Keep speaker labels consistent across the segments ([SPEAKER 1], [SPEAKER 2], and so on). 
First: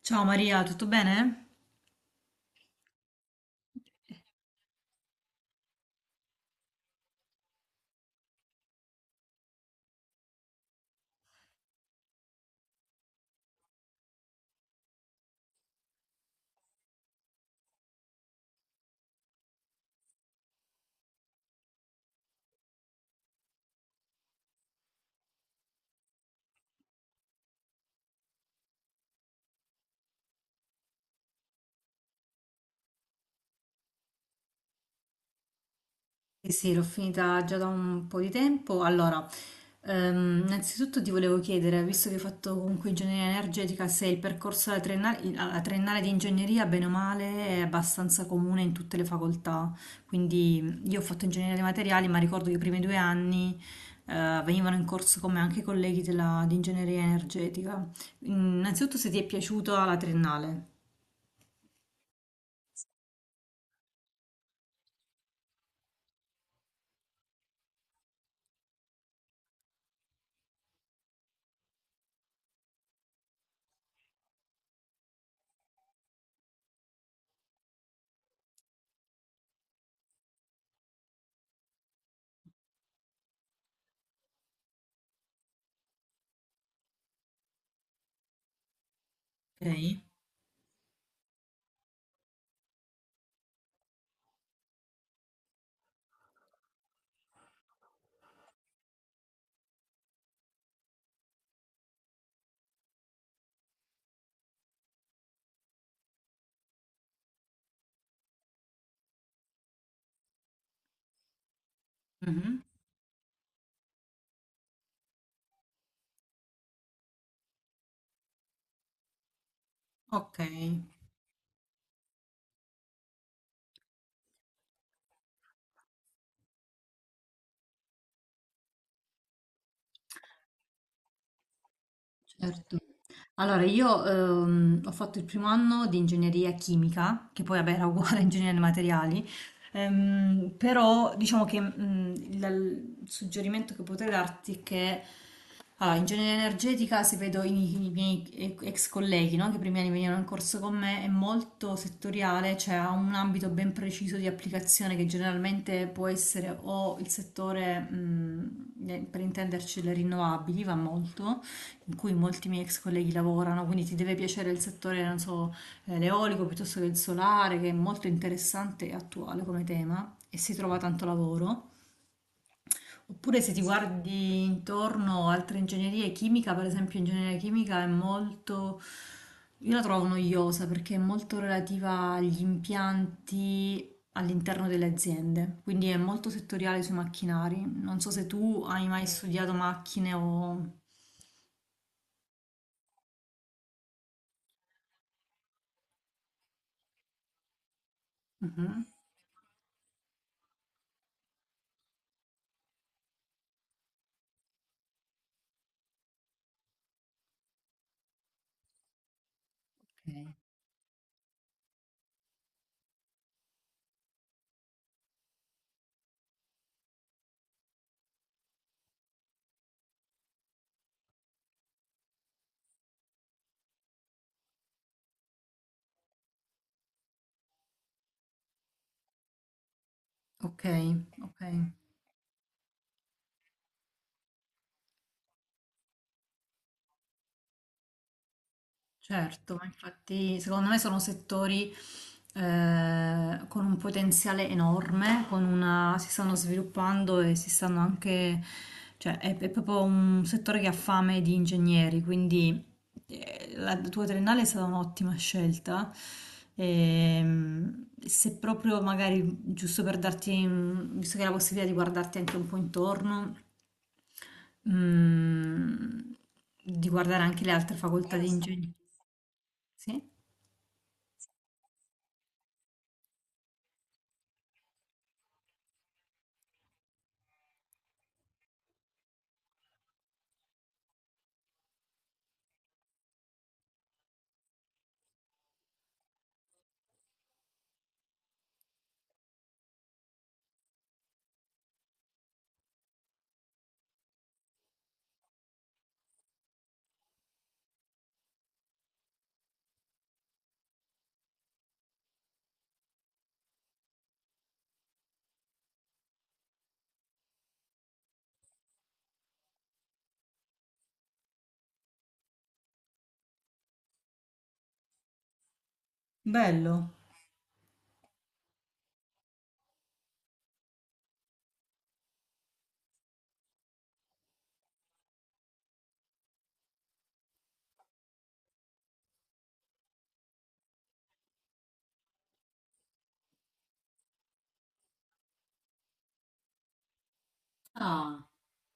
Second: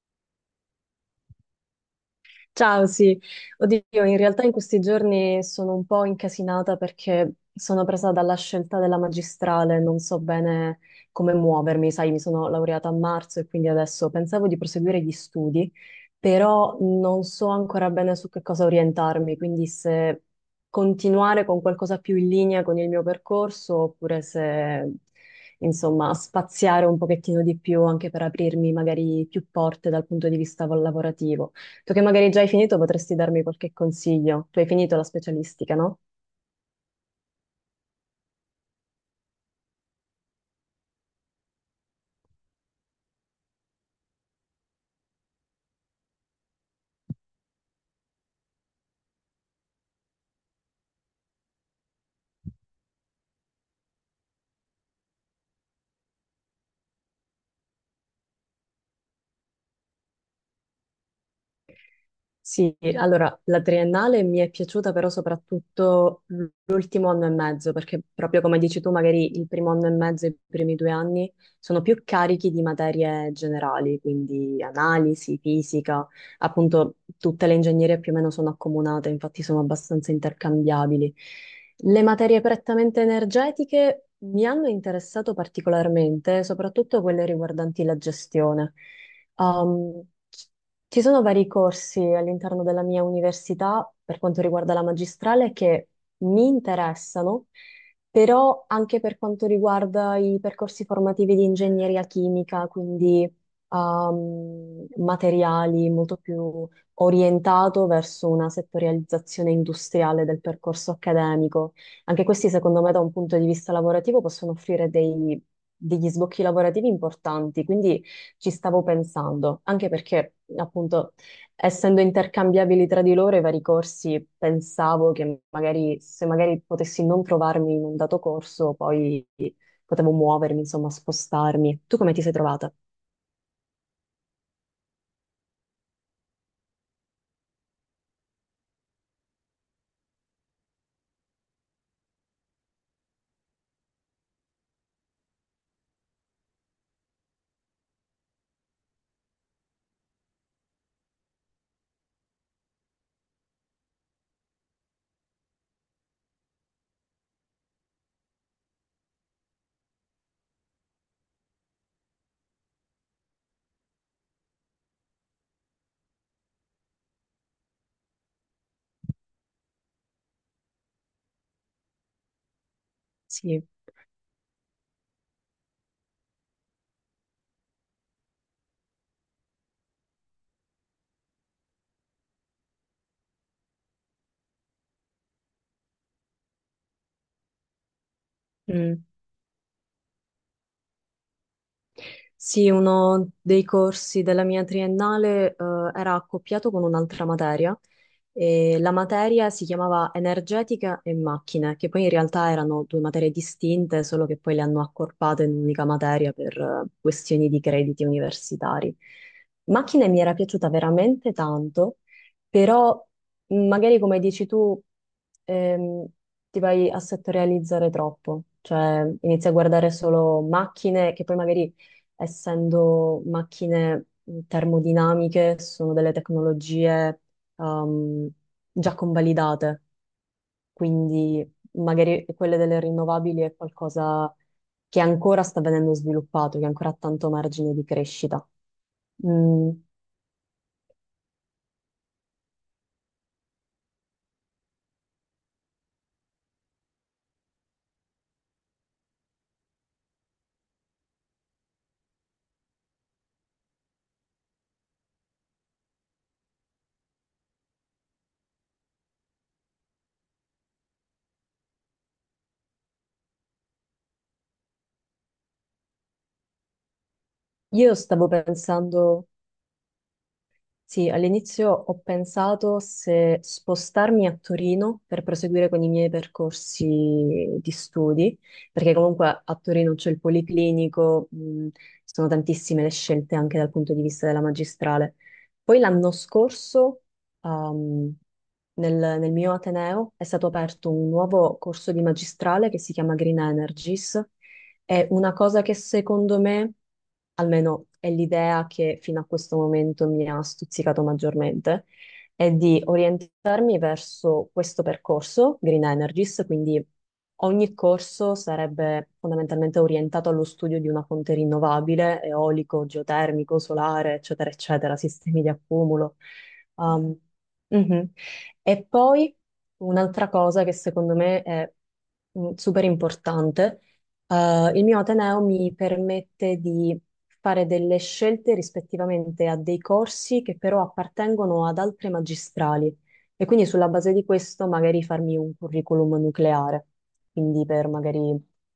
[SPEAKER 1] Ciao Maria, tutto bene?
[SPEAKER 2] Ciao, sì. Oddio, in realtà in questi giorni sono un po' incasinata perché sono presa dalla scelta della magistrale, non so bene come muovermi, sai, mi sono laureata a marzo e quindi adesso pensavo di proseguire gli studi, però non so ancora bene su che cosa orientarmi, quindi se continuare con qualcosa più in linea con il mio percorso oppure se, insomma, spaziare un pochettino di più anche per aprirmi magari più porte dal punto di vista lavorativo. Tu che magari già hai finito, potresti darmi qualche consiglio. Tu hai finito la specialistica, no?
[SPEAKER 1] Sì, sì, l'ho finita già da un po' di tempo. Allora, innanzitutto ti volevo chiedere, visto che hai fatto comunque ingegneria energetica, se il percorso alla triennale di ingegneria, bene o male, è abbastanza comune in tutte le facoltà. Quindi io ho fatto ingegneria dei materiali, ma ricordo che i primi 2 anni, venivano in corso con me anche i colleghi di ingegneria energetica. Innanzitutto se ti è piaciuta la triennale.
[SPEAKER 2] Sì, allora la triennale mi è piaciuta però soprattutto l'ultimo anno e mezzo, perché proprio come dici tu, magari il primo anno e mezzo e i primi due anni sono più carichi di materie generali, quindi analisi, fisica, appunto tutte le ingegnerie più o meno sono accomunate, infatti sono abbastanza intercambiabili. Le materie prettamente energetiche mi hanno interessato particolarmente, soprattutto quelle riguardanti la gestione.
[SPEAKER 1] Ok.
[SPEAKER 2] Um, Ci sono vari corsi all'interno della mia università per quanto riguarda la magistrale che mi interessano, però anche per quanto riguarda i percorsi formativi di ingegneria chimica, quindi materiali molto più orientato verso una settorializzazione industriale del percorso accademico. Anche questi,
[SPEAKER 1] Mhm.
[SPEAKER 2] secondo me, da un punto di vista lavorativo possono offrire degli sbocchi lavorativi importanti, quindi ci stavo pensando, anche perché
[SPEAKER 1] Ok,
[SPEAKER 2] appunto essendo intercambiabili tra di loro i vari corsi, pensavo che magari se magari potessi non trovarmi in un dato corso, poi potevo muovermi, insomma, spostarmi. Tu come ti sei trovata?
[SPEAKER 1] certo. Allora, io ho fatto il primo anno di ingegneria chimica, che poi vabbè, era uguale a ingegneria dei materiali, però diciamo che il suggerimento che potrei darti è che allora, ingegneria energetica, se vedo i miei ex colleghi, no, che i primi anni venivano in corso con me, è molto settoriale, cioè ha un ambito ben preciso di applicazione che generalmente può essere o il settore, per intenderci, le rinnovabili, va molto in cui molti miei ex colleghi lavorano, quindi ti deve piacere il settore, non so, l'eolico piuttosto che il solare, che è molto interessante e attuale come tema e si trova tanto lavoro. Oppure se ti
[SPEAKER 2] Sì,
[SPEAKER 1] guardi intorno altre ingegnerie, chimica, per esempio, ingegneria chimica è molto... Io la trovo noiosa perché è molto relativa agli impianti all'interno delle aziende, quindi è molto settoriale sui macchinari. Non so se tu hai
[SPEAKER 2] mm.
[SPEAKER 1] mai studiato macchine o...
[SPEAKER 2] Sì, uno dei corsi della mia triennale, era accoppiato con un'altra materia. E
[SPEAKER 1] Mhm.
[SPEAKER 2] la materia si chiamava energetica e macchine, che poi in realtà erano due materie distinte, solo che poi le hanno accorpate in un'unica materia per questioni di crediti universitari. Macchine mi
[SPEAKER 1] Ok.
[SPEAKER 2] era piaciuta veramente tanto, però magari come dici tu, ehm, ti vai a settorializzare troppo, cioè inizi a guardare solo macchine che poi magari essendo macchine termodinamiche sono delle tecnologie ehm, già convalidate,
[SPEAKER 1] Okay,
[SPEAKER 2] quindi
[SPEAKER 1] okay.
[SPEAKER 2] magari quelle delle rinnovabili è qualcosa che ancora sta venendo sviluppato, che ancora ha tanto margine di crescita.
[SPEAKER 1] Certo, ma
[SPEAKER 2] Mm,
[SPEAKER 1] infatti secondo me sono settori con un potenziale enorme, si stanno sviluppando e si stanno anche, cioè è proprio un settore che ha fame di ingegneri, quindi la tua triennale è stata un'ottima scelta. Se proprio magari, giusto per darti, visto che hai la possibilità di guardarti anche un po' intorno, mm, di guardare anche le altre
[SPEAKER 2] io
[SPEAKER 1] facoltà
[SPEAKER 2] stavo
[SPEAKER 1] di ingegneria.
[SPEAKER 2] pensando.
[SPEAKER 1] Sì?
[SPEAKER 2] Sì, all'inizio ho pensato se spostarmi a Torino per proseguire con i miei percorsi di studi, perché comunque a Torino c'è il Policlinico, sono tantissime le scelte anche dal punto di vista della magistrale. Poi l'anno scorso, ehm, nel, nel mio Ateneo è stato aperto un nuovo corso di magistrale che si chiama Green Energies. È una cosa che secondo me, almeno è l'idea che fino a questo momento mi ha stuzzicato maggiormente, è di orientarmi verso questo percorso, Green Energies, quindi ogni corso sarebbe fondamentalmente orientato allo studio di una fonte rinnovabile, eolico, geotermico, solare, eccetera, eccetera, sistemi di accumulo.
[SPEAKER 1] Bello.
[SPEAKER 2] Um, mhm. E poi un'altra cosa che secondo me è super importante il mio Ateneo mi permette di fare delle scelte rispettivamente a dei corsi che però appartengono ad altre magistrali e quindi sulla base di questo magari farmi un curriculum nucleare, quindi per magari
[SPEAKER 1] Ah,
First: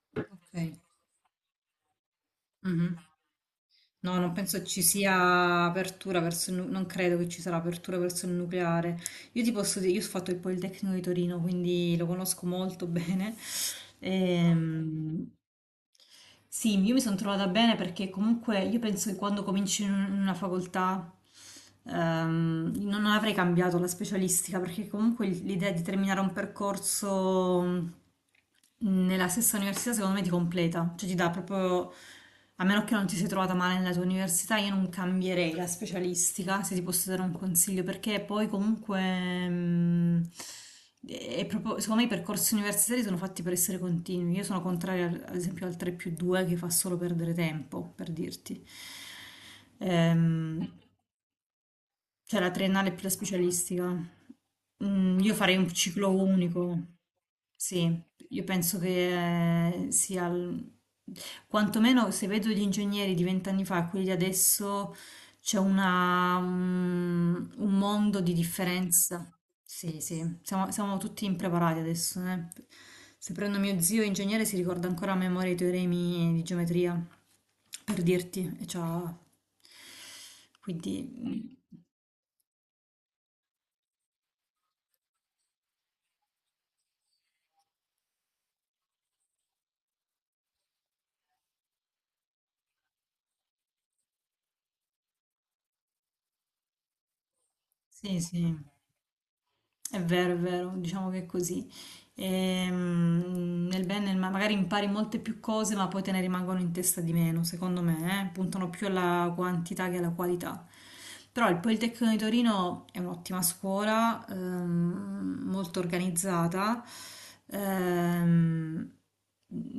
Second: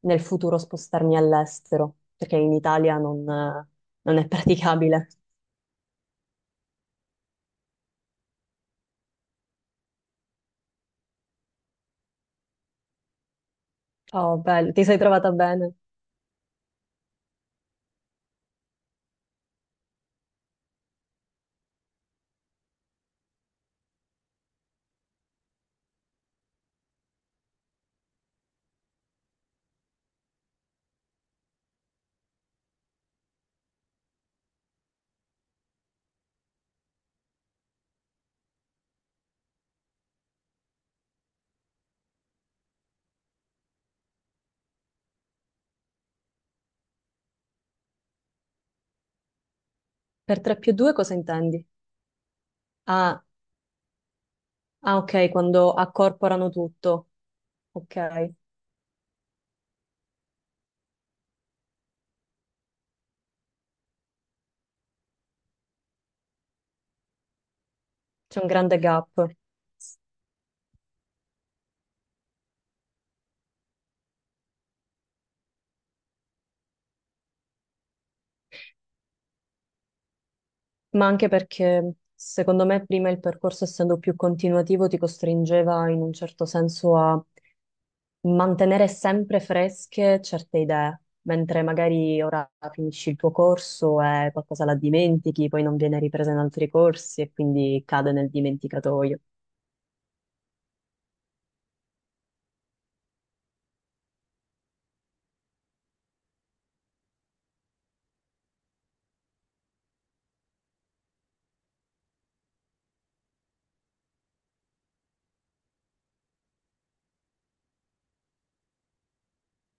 [SPEAKER 2] nel futuro
[SPEAKER 1] ok.
[SPEAKER 2] spostarmi all'estero, perché in
[SPEAKER 1] Mhm.
[SPEAKER 2] Italia non, eh,
[SPEAKER 1] No,
[SPEAKER 2] non è
[SPEAKER 1] non penso ci
[SPEAKER 2] praticabile.
[SPEAKER 1] sia apertura verso non credo che ci sarà apertura verso il nucleare. Io ti posso dire, io ho fatto il Politecnico di Torino, quindi lo conosco molto bene.
[SPEAKER 2] Oh, bello, ti sei
[SPEAKER 1] Ehm,
[SPEAKER 2] trovata bene.
[SPEAKER 1] Sì, io mi sono trovata bene perché comunque io penso che quando cominci in in una facoltà non avrei cambiato la specialistica perché comunque l'idea di terminare un percorso nella stessa università secondo me ti completa, cioè ti dà proprio, a meno che non ti sei trovata male nella tua università, io non cambierei la specialistica, se ti posso dare un consiglio, perché poi comunque, mm, è proprio, secondo me i percorsi universitari sono fatti per essere continui, io sono contraria ad esempio al 3 più 2 che fa solo perdere tempo, per dirti.
[SPEAKER 2] Per 3
[SPEAKER 1] Ehm,
[SPEAKER 2] più 2 cosa intendi?
[SPEAKER 1] cioè la triennale è più la
[SPEAKER 2] Ah,
[SPEAKER 1] specialistica.
[SPEAKER 2] ah,
[SPEAKER 1] Mm,
[SPEAKER 2] ok,
[SPEAKER 1] io farei un
[SPEAKER 2] quando
[SPEAKER 1] ciclo
[SPEAKER 2] accorporano
[SPEAKER 1] unico.
[SPEAKER 2] tutto. Ok,
[SPEAKER 1] Sì,
[SPEAKER 2] c'è
[SPEAKER 1] io penso che sia... Quantomeno se vedo gli ingegneri di vent'anni fa e quelli di adesso c'è un mondo di
[SPEAKER 2] un grande gap.
[SPEAKER 1] differenza. Sì, sì, siamo tutti impreparati adesso. Eh. Se prendo mio zio ingegnere si ricorda ancora a memoria i teoremi di geometria, per dirti, e c'ha... Quindi...
[SPEAKER 2] Ma anche
[SPEAKER 1] mm,
[SPEAKER 2] perché secondo me prima il percorso, essendo più continuativo, ti costringeva in un certo senso a mantenere sempre fresche certe idee, mentre magari ora finisci il tuo corso e qualcosa la dimentichi, poi non viene ripresa in altri corsi e quindi cade
[SPEAKER 1] Sì,
[SPEAKER 2] nel
[SPEAKER 1] sì,
[SPEAKER 2] dimenticatoio.
[SPEAKER 1] è vero, diciamo che è così. Nel bene, e nel male, magari impari molte più cose, ma poi te ne rimangono in testa di meno, secondo me, eh? Puntano più alla quantità che alla qualità. Però il Politecnico di Torino è un'ottima scuola, molto organizzata, ehm,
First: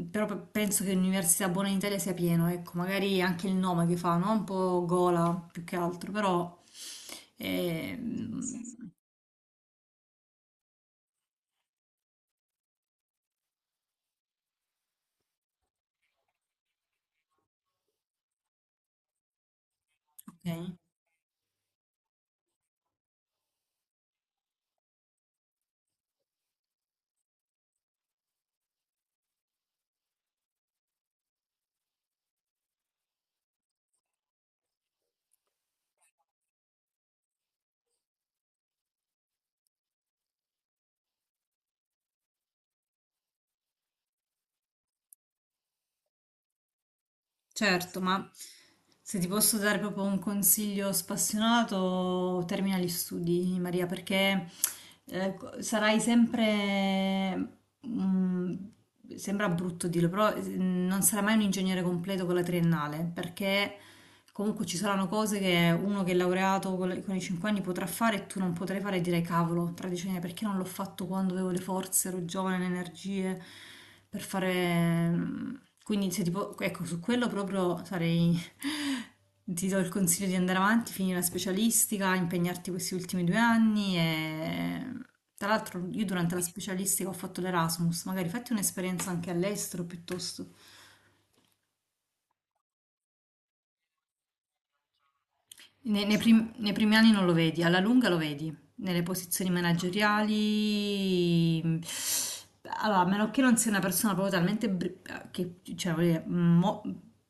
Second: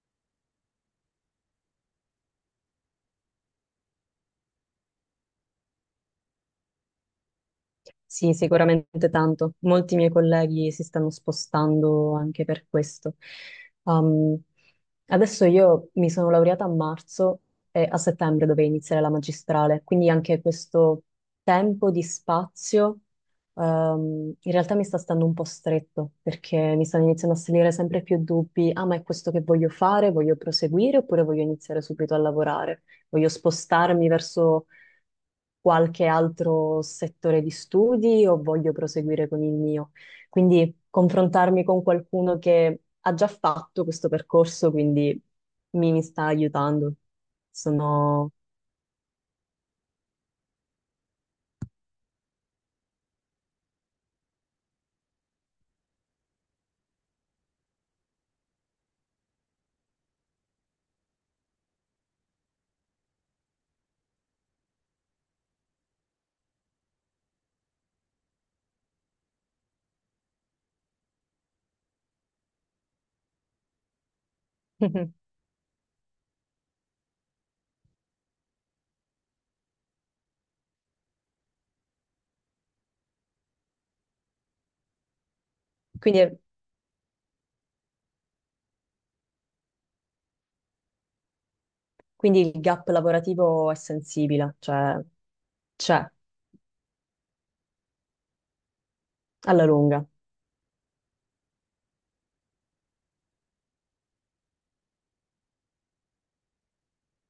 [SPEAKER 1] però penso che l'università buona in Italia sia pieno, ecco, magari anche il nome che fa, no? Un po' gola più che altro, però...
[SPEAKER 2] Sì,
[SPEAKER 1] ehm,
[SPEAKER 2] sicuramente tanto. Molti miei colleghi si stanno spostando anche per questo. Um, Adesso io mi sono laureata a marzo e a settembre dovevo iniziare la magistrale, quindi anche
[SPEAKER 1] Ok,
[SPEAKER 2] questo tempo di spazio, in realtà mi sta stando un po' stretto perché mi stanno iniziando a salire sempre più dubbi. Ah, ma è questo che voglio fare? Voglio proseguire oppure voglio iniziare subito a lavorare? Voglio spostarmi verso qualche altro settore di studi o voglio proseguire con il mio. Quindi confrontarmi con qualcuno che ha già fatto questo percorso, quindi mi sta aiutando.
[SPEAKER 1] certo, ma
[SPEAKER 2] Sono.
[SPEAKER 1] se ti posso dare proprio un consiglio spassionato, termina gli studi, Maria, perché sarai sempre, mm, sembra brutto dirlo, però non sarai mai un ingegnere completo con la triennale, perché comunque ci saranno cose che uno che è laureato con i 5 anni potrà fare e tu non potrai fare e direi cavolo, tra 10 anni perché non l'ho fatto quando avevo le forze, ero giovane, le energie per fare... Quindi se tipo, ecco, su quello proprio sarei... Ti do il consiglio di andare avanti, finire la specialistica, impegnarti questi ultimi 2 anni e... Tra l'altro io durante
[SPEAKER 2] Quindi,
[SPEAKER 1] la specialistica ho fatto l'Erasmus, magari fatti un'esperienza anche all'estero piuttosto.
[SPEAKER 2] quindi il gap lavorativo è sensibile, cioè
[SPEAKER 1] Nei,
[SPEAKER 2] c'è
[SPEAKER 1] nei prim- nei primi anni non lo vedi, alla lunga lo vedi, nelle posizioni
[SPEAKER 2] alla lunga.
[SPEAKER 1] manageriali. Allora, a meno che non sia una persona proprio talmente... che, cioè, voglio dire,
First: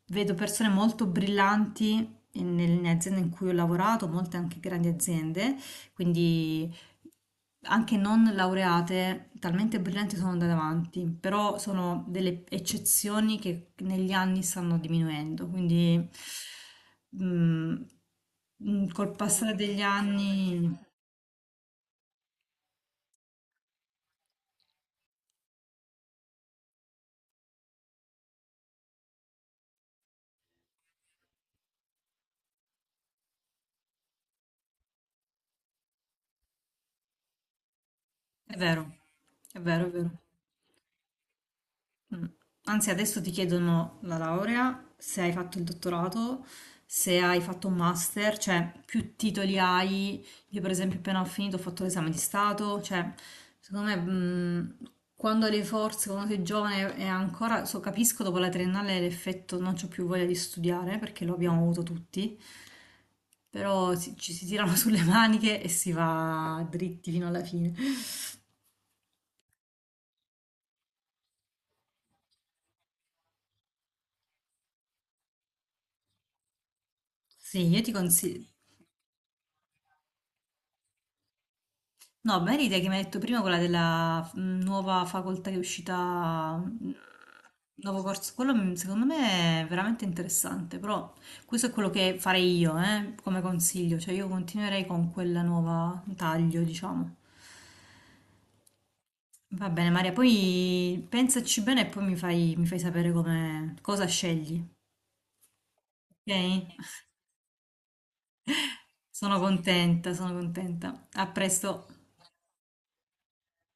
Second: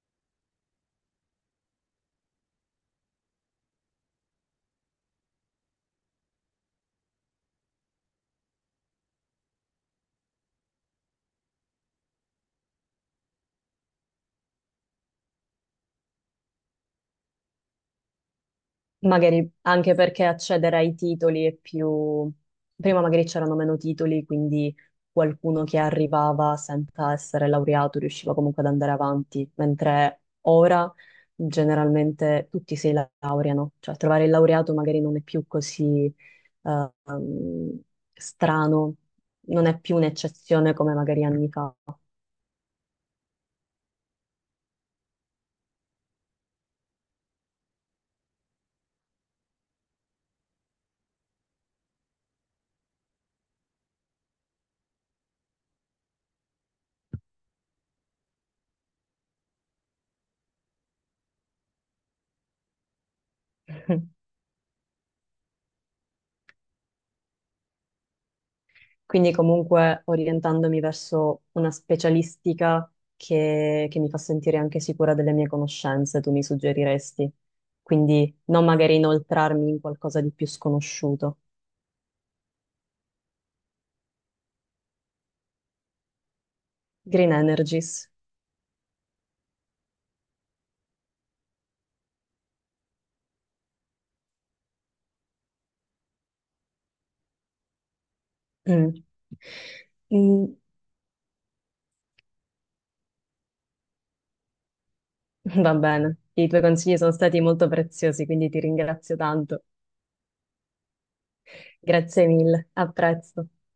[SPEAKER 1] vedo persone molto brillanti nelle aziende in cui ho lavorato, molte anche grandi aziende, quindi anche non laureate, talmente brillanti sono andate avanti, però sono delle eccezioni che negli anni stanno diminuendo, quindi mm, col
[SPEAKER 2] Magari
[SPEAKER 1] passare degli
[SPEAKER 2] anche perché
[SPEAKER 1] anni
[SPEAKER 2] accedere ai titoli è più. Prima magari c'erano meno titoli, quindi qualcuno che arrivava senza essere laureato riusciva comunque ad andare avanti, mentre ora generalmente tutti si laureano, cioè trovare il laureato magari non è più così eh, um,
[SPEAKER 1] è
[SPEAKER 2] strano,
[SPEAKER 1] vero, è
[SPEAKER 2] non è
[SPEAKER 1] vero, è
[SPEAKER 2] più
[SPEAKER 1] vero.
[SPEAKER 2] un'eccezione come magari anni fa.
[SPEAKER 1] Mm. Anzi, adesso ti chiedono la laurea, se hai fatto il dottorato, se hai fatto un master, cioè più titoli hai. Io, per esempio, appena ho finito, ho fatto l'esame di Stato, cioè, secondo me, quando hai le forze, quando sei giovane e ancora, so, capisco dopo la triennale l'effetto non c'ho più voglia di studiare, perché lo abbiamo avuto tutti, però ci si tirano sulle maniche e si va dritti fino alla fine.
[SPEAKER 2] Quindi comunque orientandomi verso una specialistica che mi fa sentire anche sicura delle mie conoscenze, tu mi suggeriresti.
[SPEAKER 1] Sì, io ti
[SPEAKER 2] Quindi
[SPEAKER 1] consiglio.
[SPEAKER 2] non magari inoltrarmi in qualcosa di più sconosciuto.
[SPEAKER 1] No, bella idea che mi hai detto prima, quella della nuova facoltà che è uscita,
[SPEAKER 2] Green
[SPEAKER 1] nuovo
[SPEAKER 2] Energies.
[SPEAKER 1] corso, quello secondo me è veramente interessante, però questo è quello che farei io, come consiglio, cioè io continuerei con quella nuova taglio, diciamo.
[SPEAKER 2] Mm.
[SPEAKER 1] Va bene, Maria,
[SPEAKER 2] Mm,
[SPEAKER 1] poi pensaci bene e poi mi fai sapere come, cosa scegli,
[SPEAKER 2] Va bene, i tuoi
[SPEAKER 1] ok?
[SPEAKER 2] consigli sono stati molto preziosi, quindi ti ringrazio
[SPEAKER 1] Sono
[SPEAKER 2] tanto.
[SPEAKER 1] contenta, sono contenta. A presto.
[SPEAKER 2] Grazie mille, a presto.